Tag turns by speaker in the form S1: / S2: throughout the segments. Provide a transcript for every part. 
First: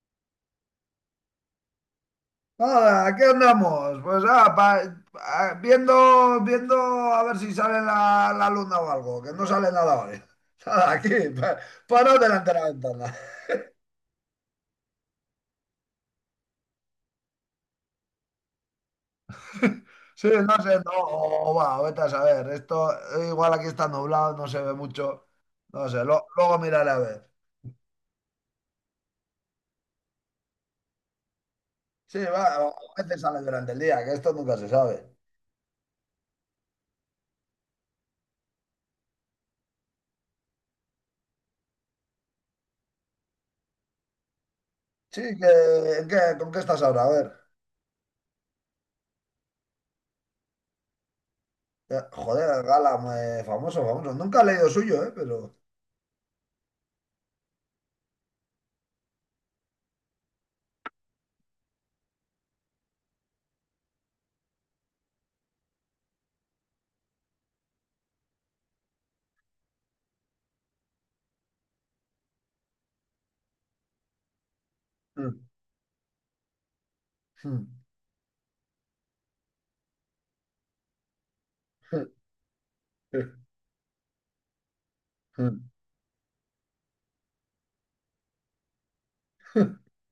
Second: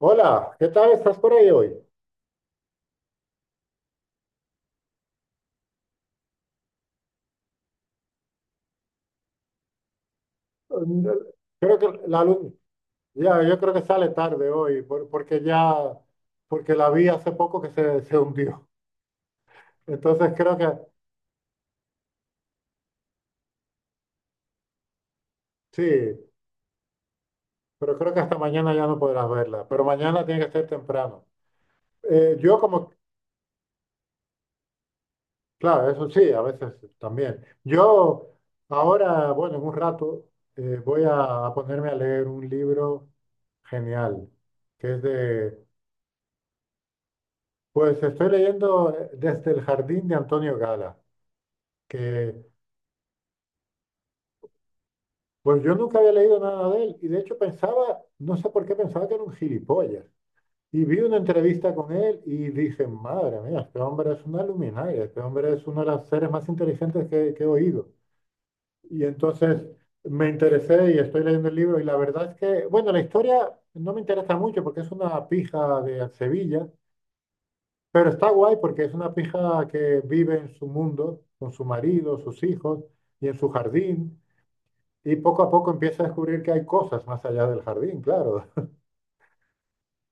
S1: Hola, ¿qué tal? ¿Estás por ahí hoy?
S2: Nada, aquí andamos. Pues viendo, viendo a ver si sale la luna o algo, que no sale nada hoy. Nada,
S1: Mm.
S2: aquí, pa-
S1: Creo que
S2: parado
S1: la luz,
S2: delante de la ventana.
S1: ya, yo creo que sale tarde hoy, porque la vi hace poco que se hundió.
S2: Sí,
S1: Entonces
S2: no
S1: creo que,
S2: sé, no, vete a saber. Esto igual aquí está nublado, no se ve mucho. No sé,
S1: sí,
S2: luego miraré a ver.
S1: pero creo que hasta mañana ya no podrás verla, pero mañana tiene que ser temprano.
S2: Sí, va,
S1: Yo como,
S2: a veces sale durante el día, que esto nunca se sabe.
S1: claro, eso sí, a veces también. Yo ahora, bueno, en un rato voy a ponerme a leer un libro genial, que es
S2: Sí,
S1: de.
S2: ¿con qué estás ahora? A ver.
S1: Pues estoy leyendo desde el jardín de Antonio Gala, que
S2: Joder, Gala, famoso, famoso. Nunca he leído suyo, ¿eh? Pero.
S1: pues yo nunca había leído nada de él y de hecho pensaba, no sé por qué pensaba que era un gilipollas. Y vi una entrevista con él y dije, madre mía, este hombre es una luminaria, este hombre es uno de los seres más inteligentes que he oído. Y entonces me interesé y estoy leyendo el libro y la verdad es que, bueno, la historia no me interesa mucho porque es una
S2: Mm,
S1: pija de Sevilla.
S2: mm.
S1: Pero está guay porque es una pija que vive en su mundo, con su marido, sus hijos
S2: Sí,
S1: y en su jardín, y poco a poco empieza a descubrir que hay cosas más allá del jardín, claro.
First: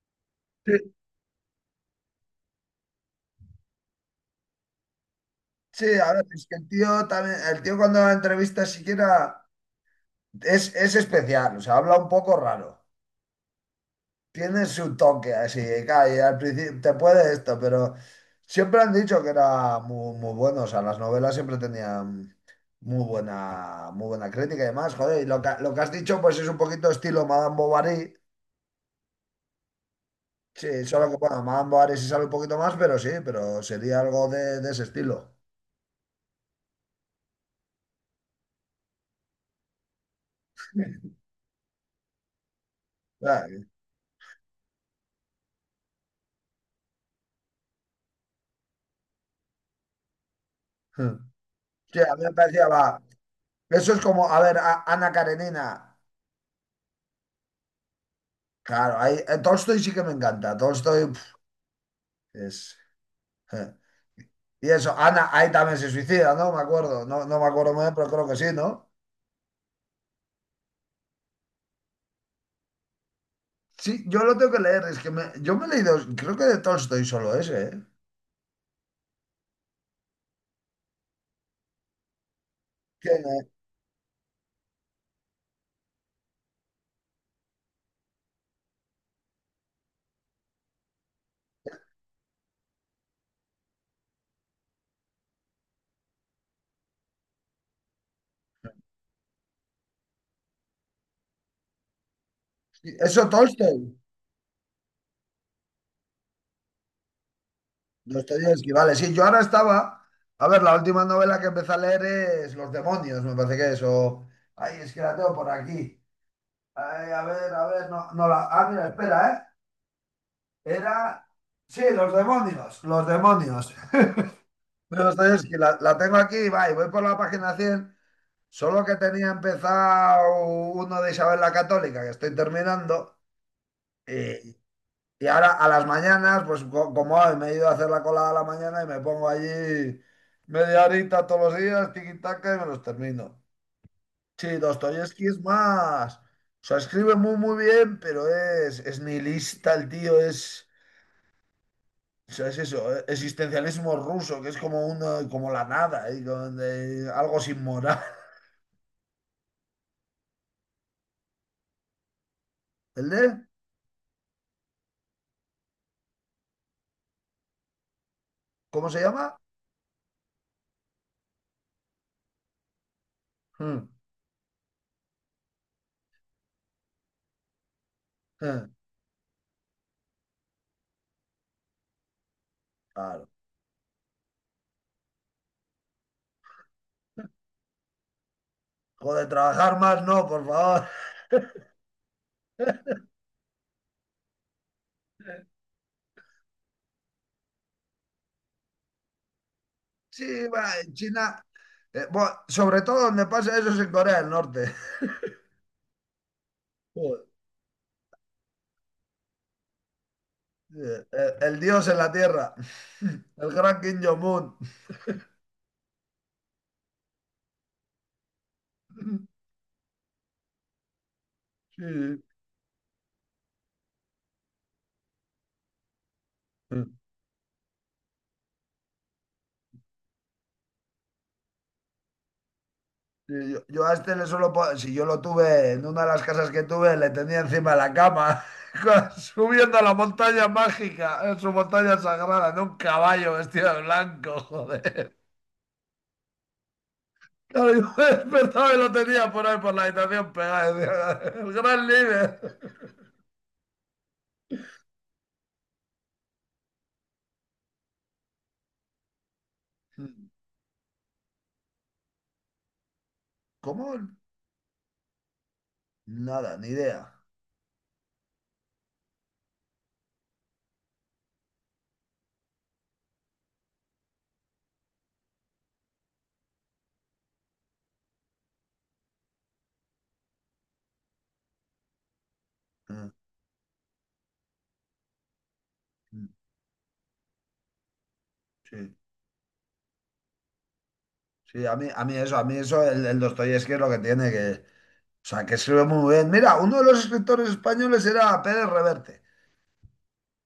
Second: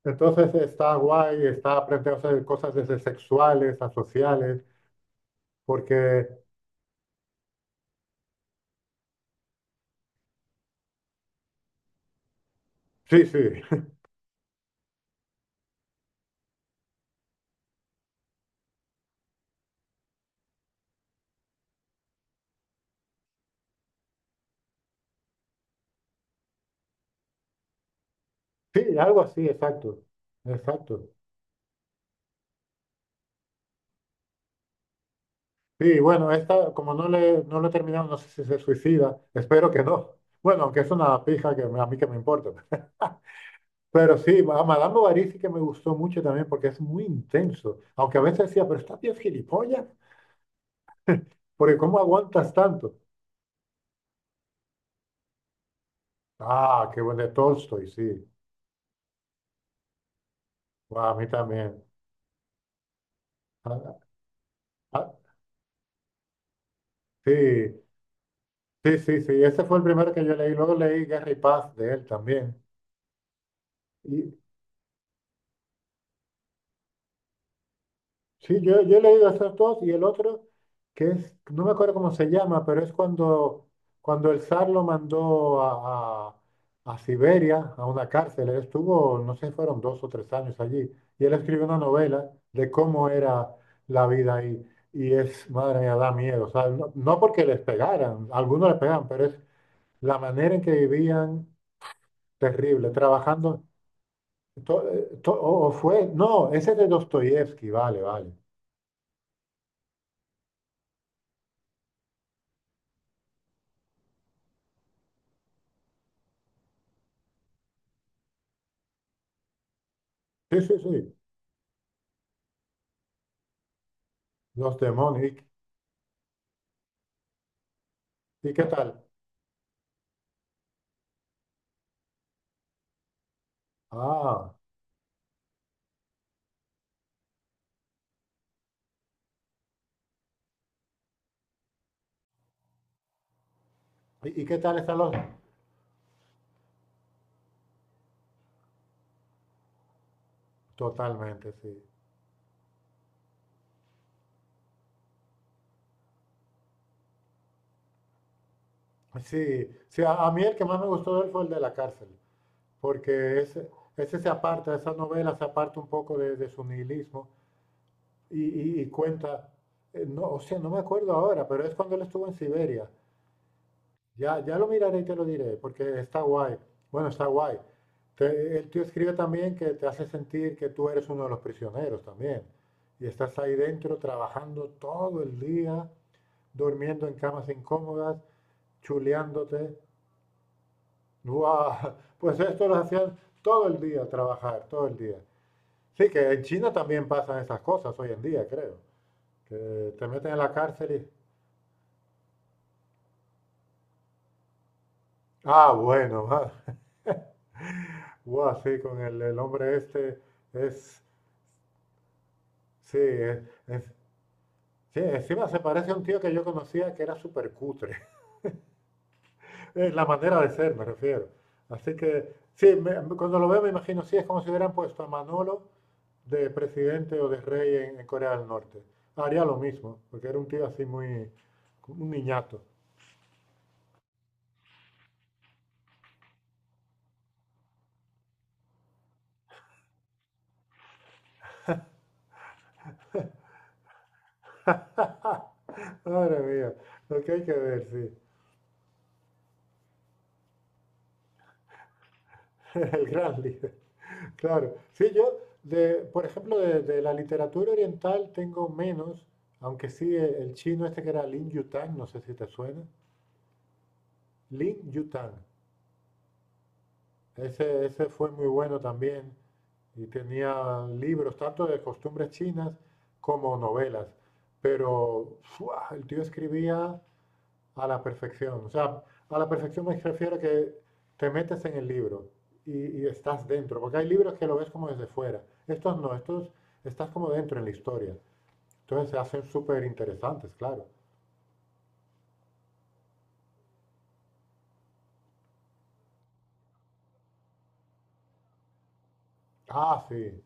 S1: Entonces está guay, está aprendiendo a hacer cosas desde sexuales a sociales,
S2: sí, a ver,
S1: porque
S2: es que el tío también, el tío cuando la entrevista siquiera es especial, o sea, habla un poco raro.
S1: sí, sí,
S2: Tiene su toque así, claro, y al principio te puede esto, pero siempre han dicho que era muy, muy bueno, o sea, las novelas siempre tenían muy buena crítica y demás, joder, y lo que has dicho pues es un poquito estilo Madame Bovary,
S1: sí, algo así, exacto,
S2: sí,
S1: exacto.
S2: solo que bueno, Madame Bovary sí sale un poquito más, pero sí, pero sería algo de ese estilo.
S1: Sí, bueno, esta, como no lo he terminado, no sé si se suicida, espero que no. Bueno, aunque es una pija a mí que me importa.
S2: Claro.
S1: Pero sí, a Madame Bovary sí que me gustó mucho también porque es muy intenso. Aunque a veces decía, pero estás bien gilipollas, porque ¿cómo
S2: Sí, a mí me
S1: aguantas
S2: parecía,
S1: tanto?
S2: va, eso es como, a ver, Ana Karenina.
S1: Ah, qué bueno de Tolstoy, sí.
S2: Claro, ahí, Tolstoy sí que me encanta. Tolstoy
S1: Guau, a
S2: pf,
S1: mí también.
S2: es. eh.
S1: Ah,
S2: Y eso,
S1: ah,
S2: Ana, ahí también se suicida, ¿no? Me acuerdo. No, no me acuerdo
S1: sí,
S2: muy bien, pero creo que sí, ¿no?
S1: sí, sí, sí. Ese fue el primero que yo leí. Luego leí Guerra y Paz de él también.
S2: Sí, yo
S1: Y,
S2: lo tengo que leer. Es que yo me he leído, creo que de Tolstoy solo ese, ¿eh?
S1: sí, yo he leído esos dos y el otro, que es, no me acuerdo cómo se llama, pero es
S2: ¿Quién
S1: cuando el zar lo mandó a Siberia, a una cárcel. Él estuvo, no sé, fueron 2 o 3 años allí. Y él escribió una novela de cómo era la vida ahí. Y es, madre mía, da miedo. O sea, no, no porque les pegaran, algunos les pegaban, pero es la manera en que vivían terrible,
S2: es? Eso,
S1: trabajando.
S2: Tolstoy.
S1: No, ese es de Dostoyevsky, vale, vale.
S2: Dostoyevski, vale. Sí, yo ahora estaba. A ver, la última novela que empecé a leer es Los demonios, me parece que es. O. Ay, es que la tengo por aquí. Ay, a ver, no, no la. Ah, mira, espera, ¿eh?
S1: Sí, sí, sí.
S2: Era. Sí, los demonios, los demonios.
S1: Los demonios.
S2: Dostoyevsky, la tengo aquí, va, y voy por la página 100.
S1: ¿Y qué
S2: Solo que
S1: tal?
S2: tenía empezado uno de Isabel la Católica, que estoy terminando.
S1: Ah,
S2: Y, y ahora a las mañanas, pues como hoy me he ido a hacer la colada a la mañana y me pongo allí media horita todos los días, tiquitaca, y me los termino.
S1: ¿y qué
S2: Sí,
S1: tal están los?
S2: Dostoyevsky es más. O sea, escribe muy, muy bien, pero es nihilista el tío, es.
S1: Totalmente, sí.
S2: O sea, es eso, existencialismo ruso, que es como una, como la nada, y con, algo sin moral.
S1: Sí, sí, a mí el que más me gustó de él fue el de la cárcel,
S2: ¿El
S1: porque
S2: de?
S1: ese se aparta, esa novela se aparta un poco de su nihilismo y, y
S2: ¿Cómo se llama?
S1: cuenta, no, o sea, no me acuerdo ahora, pero es cuando él estuvo en Siberia.
S2: Hmm,
S1: Ya, ya lo miraré y te lo diré, porque está guay. Bueno, está guay. Te-
S2: eh,
S1: el tío escribe también que te hace sentir que tú eres uno de los prisioneros también. Y
S2: claro.
S1: estás ahí dentro trabajando todo el día, durmiendo en camas incómodas,
S2: Joder,
S1: chuleándote.
S2: trabajar más no, por favor.
S1: Guau. Pues esto lo hacían todo el día, trabajar, todo el día. Sí, que en China también pasan esas cosas hoy en día, creo. Que te
S2: Sí,
S1: meten en la
S2: va,
S1: cárcel
S2: en
S1: y.
S2: China. Bueno, sobre todo donde pasa eso es en Corea del Norte.
S1: Ah, bueno,
S2: Joder,
S1: guau, sí, con el hombre este es.
S2: el dios en la tierra.
S1: Sí,
S2: El gran Kim Jong-un.
S1: sí, encima se parece a un tío que yo conocía que era súper cutre. La manera de ser, me refiero. Así
S2: Sí,
S1: que, sí, cuando lo veo me imagino, sí, es como si hubieran puesto a Manolo de
S2: sí.
S1: presidente o de rey en Corea del Norte. Haría lo mismo, porque era un tío así muy, un niñato.
S2: Sí, yo a este le solo si yo lo tuve en una de las casas que tuve, le tenía encima de la cama, subiendo a la montaña mágica, en su montaña sagrada, en un caballo vestido de blanco, joder.
S1: Madre mía, lo que hay que
S2: Claro,
S1: ver,
S2: yo me
S1: sí.
S2: despertaba y lo tenía por ahí por la habitación pegado. Decía, El gran líder.
S1: El gran líder. Claro, sí, yo, de, por ejemplo, de la literatura oriental tengo menos, aunque sí, el chino este que era Lin Yutang, no sé si te suena,
S2: ¿Cómo?
S1: Lin Yutang,
S2: Nada, ni idea.
S1: ese fue muy bueno también y tenía libros tanto de costumbres chinas como novelas, pero ¡fua! El tío escribía a la perfección. O sea, a la perfección me refiero a que te metes en el libro y
S2: Mm,
S1: estás dentro, porque hay libros que lo ves como desde fuera. Estos no,
S2: mm.
S1: estos estás como dentro en la historia.
S2: Sí,
S1: Entonces se hacen súper interesantes, claro.
S2: sí, a mí eso, el Dostoyevski es lo que tiene que. O sea, que sirve muy bien. Mira, uno de los escritores españoles era Pérez Reverte.
S1: Ah, sí,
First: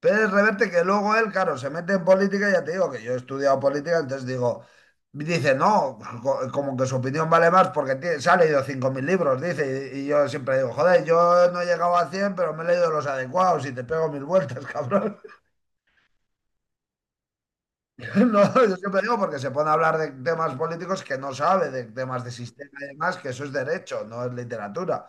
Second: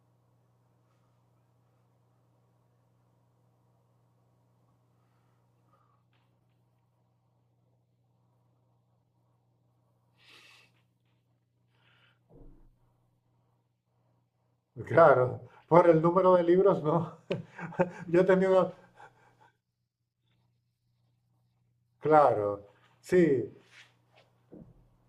S2: Pérez Reverte, que luego él, claro, se mete en política, ya te digo que yo he estudiado política, entonces digo, dice, no, como que su opinión vale más porque se ha leído 5.000 libros, dice, y yo siempre digo, joder, yo no he llegado a 100 pero me he leído los adecuados y te pego mil vueltas, cabrón.
S1: claro. Por el número de libros, no. Yo he
S2: No,
S1: tenido,
S2: yo siempre digo porque se pone a hablar de temas políticos que no sabe, de temas de
S1: claro,
S2: sistema y demás, que eso
S1: sí.
S2: es derecho, no es literatura.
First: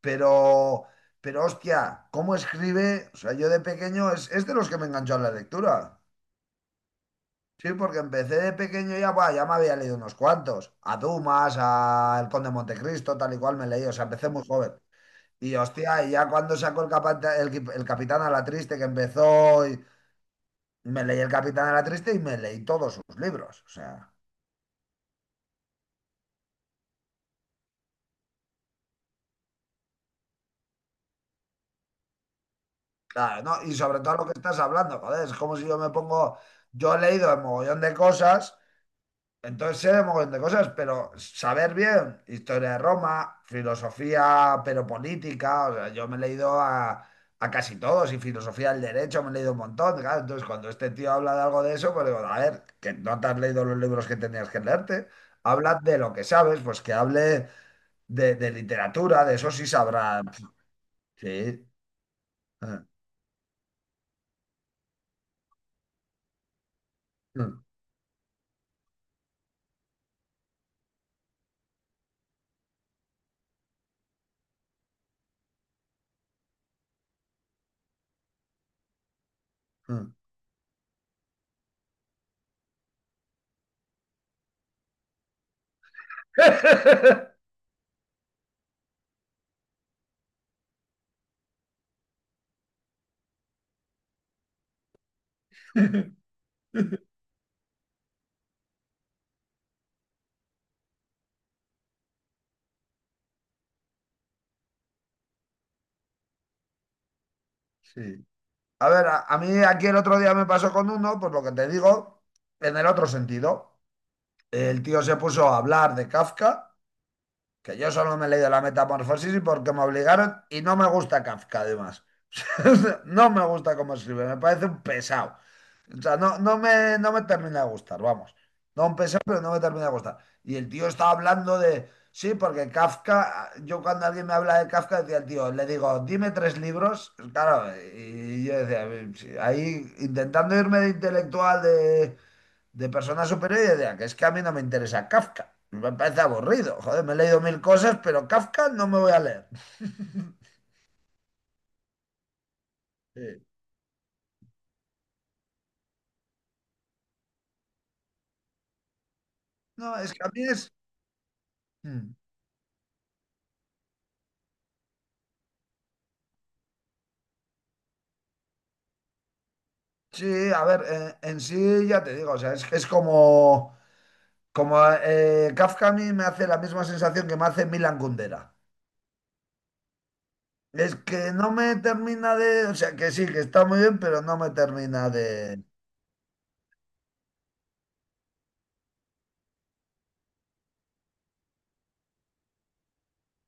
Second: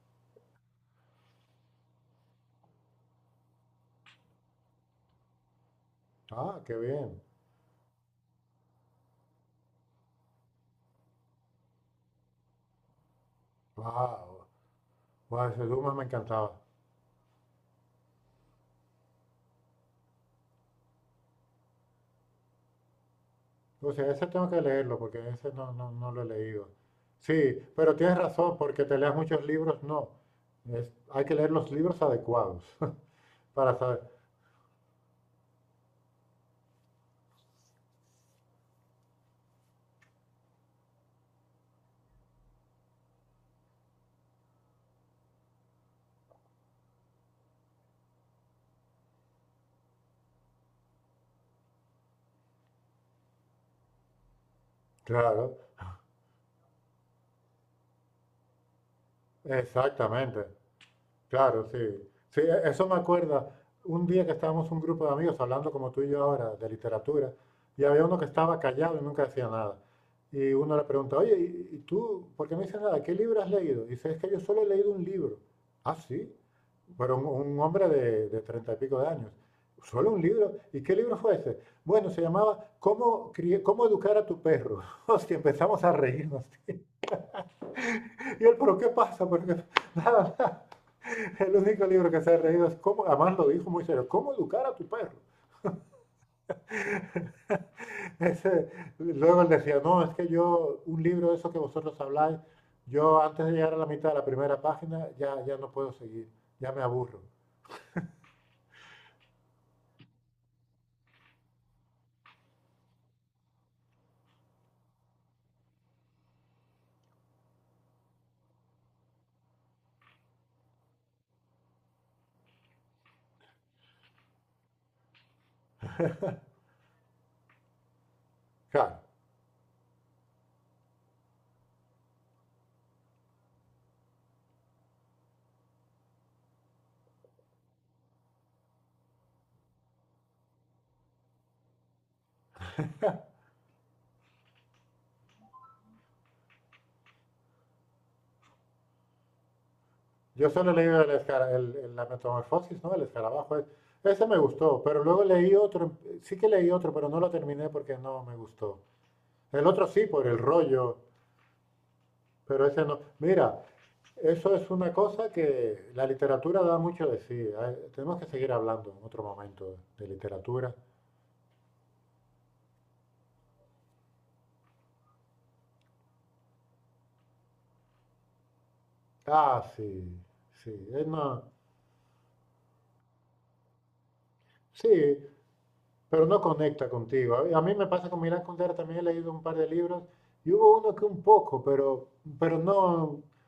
S2: Pero, pero hostia, ¿cómo escribe? O sea, yo de pequeño es de los que me enganchó a la lectura.
S1: Ah, qué bien.
S2: Sí, porque empecé de pequeño ya, buah, ya me había leído unos cuantos. A Dumas, a El Conde de Montecristo, tal y cual me leí. O sea, empecé muy
S1: Wow.
S2: joven.
S1: Wow,
S2: Y
S1: ese Dumas me
S2: hostia, y ya cuando
S1: encantaba.
S2: sacó el, capata- el, qui- el Capitán a la Triste, que empezó, y me leí el Capitán a la Triste y me leí todos sus libros. O
S1: O sea,
S2: sea,
S1: ese tengo que leerlo porque ese no, no, no lo he leído. Sí, pero tienes razón, porque te leas muchos libros, no. Hay que leer los libros adecuados
S2: claro, ¿no? Y
S1: para
S2: sobre
S1: saber.
S2: todo lo que estás hablando, joder, es como si yo me pongo. Yo he leído un mogollón de cosas. Entonces sé de mogollón de cosas, pero saber bien historia de Roma, filosofía, pero política, o sea, yo me he leído a casi todos y filosofía del derecho me he leído un montón, claro, entonces cuando este tío habla de algo de eso, pues digo, a ver, que no te has leído los libros que tenías que leerte,
S1: Claro,
S2: habla de lo que sabes, pues que hable de literatura, de eso sí sabrá.
S1: exactamente. Claro,
S2: Sí.
S1: sí. Sí, eso me acuerda. Un día que estábamos un grupo de amigos hablando como tú y yo ahora de literatura, y había uno que estaba callado y nunca decía nada. Y uno le pregunta, oye, ¿y tú por qué no dices nada? ¿Qué libro has leído? Y dice, es que yo solo he leído un libro. Ah, sí. Pero un hombre de 30 y pico de años. ¿Solo un libro? ¿Y qué libro fue ese? Bueno, se llamaba ¿Cómo educar a tu perro? Hostia, empezamos a reírnos. Y él, ¿pero qué pasa? Porque nada, nada. El único libro que se ha reído es cómo, además lo dijo muy serio, cómo educar a tu perro. Ese- luego él decía, no, es que yo, un libro de eso que vosotros habláis, yo antes de llegar a la mitad de la primera página ya, ya no puedo seguir, ya me aburro.
S2: Sí. A ver, a mí aquí el otro día me pasó con uno, pues lo que te digo, en el otro sentido. El tío se puso a hablar de Kafka, que yo solo me he leído la metamorfosis y porque me obligaron y no me gusta Kafka además. No me gusta cómo escribe, me parece un pesado. O sea, no, no me termina de gustar, vamos. No un
S1: Claro,
S2: pesado, pero no me termina de gustar. Y el tío estaba hablando de, sí, porque Kafka, yo cuando alguien me habla de Kafka, decía el tío, le digo, dime tres libros, claro, y yo decía, "Sí, ahí intentando irme de intelectual de personas superiores y decía que es que a mí no me interesa Kafka. Me parece aburrido. Joder, me he leído mil cosas, pero Kafka no me voy a leer.
S1: yo solo he leído el escara- el- la metamorfosis, ¿no? El
S2: Sí.
S1: escarabajo. Ese me gustó, pero luego leí otro, sí que leí otro, pero no lo terminé porque no me gustó. El otro
S2: No,
S1: sí,
S2: es que
S1: por
S2: a
S1: el
S2: mí es...
S1: rollo.
S2: Mm.
S1: Pero ese no. Mira, eso es una cosa que la literatura da mucho de sí. Tenemos que seguir hablando en otro momento de
S2: Sí, a
S1: literatura.
S2: ver, sí ya te digo, o sea, es que es como... Como Kafka a mí me hace la misma sensación que me hace Milan Kundera.
S1: Ah, sí, sí.
S2: Es
S1: Es
S2: que
S1: una-
S2: no me termina de... O sea, que sí, que está muy bien, pero no me
S1: sí,
S2: termina de...
S1: pero no conecta contigo. A mí me pasa con Milán Kundera, también he leído un par de libros y hubo uno que un poco, pero no.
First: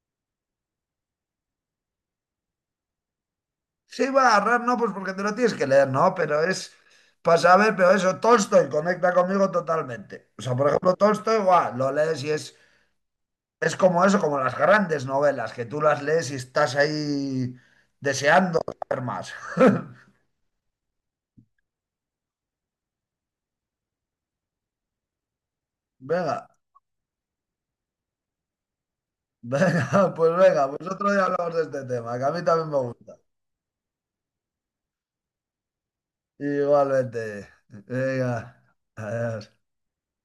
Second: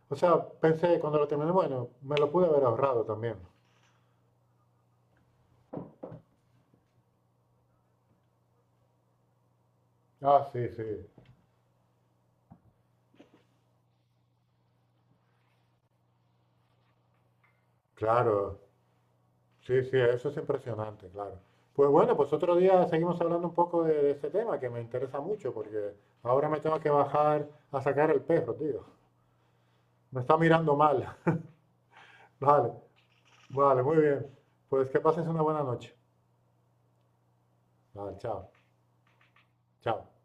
S1: O sea, pensé cuando lo terminé, bueno, me lo pude haber ahorrado también.
S2: Sí, va, a agarrar no, pues porque te lo tienes que leer, ¿no? Pero es para saber, pero eso, Tolstoy conecta conmigo totalmente. O
S1: Ah,
S2: sea,
S1: sí,
S2: por
S1: sí.
S2: ejemplo, Tolstoy, guau, lo lees y es como eso, como las grandes novelas, que tú las lees y estás ahí
S1: Claro,
S2: deseando saber más.
S1: sí, sí, eso es impresionante, claro. Pues bueno, pues otro día seguimos hablando un poco de este tema que me interesa mucho porque ahora
S2: Venga,
S1: me tengo que bajar a sacar el perro, tío. Me está
S2: venga,
S1: mirando
S2: pues otro
S1: mal.
S2: día hablamos de este tema, que a mí también
S1: Vale,
S2: me gusta.
S1: vale, muy bien. Pues que pases una buena noche.
S2: Igualmente.
S1: Vale, chao,
S2: Venga, adiós.
S1: chao.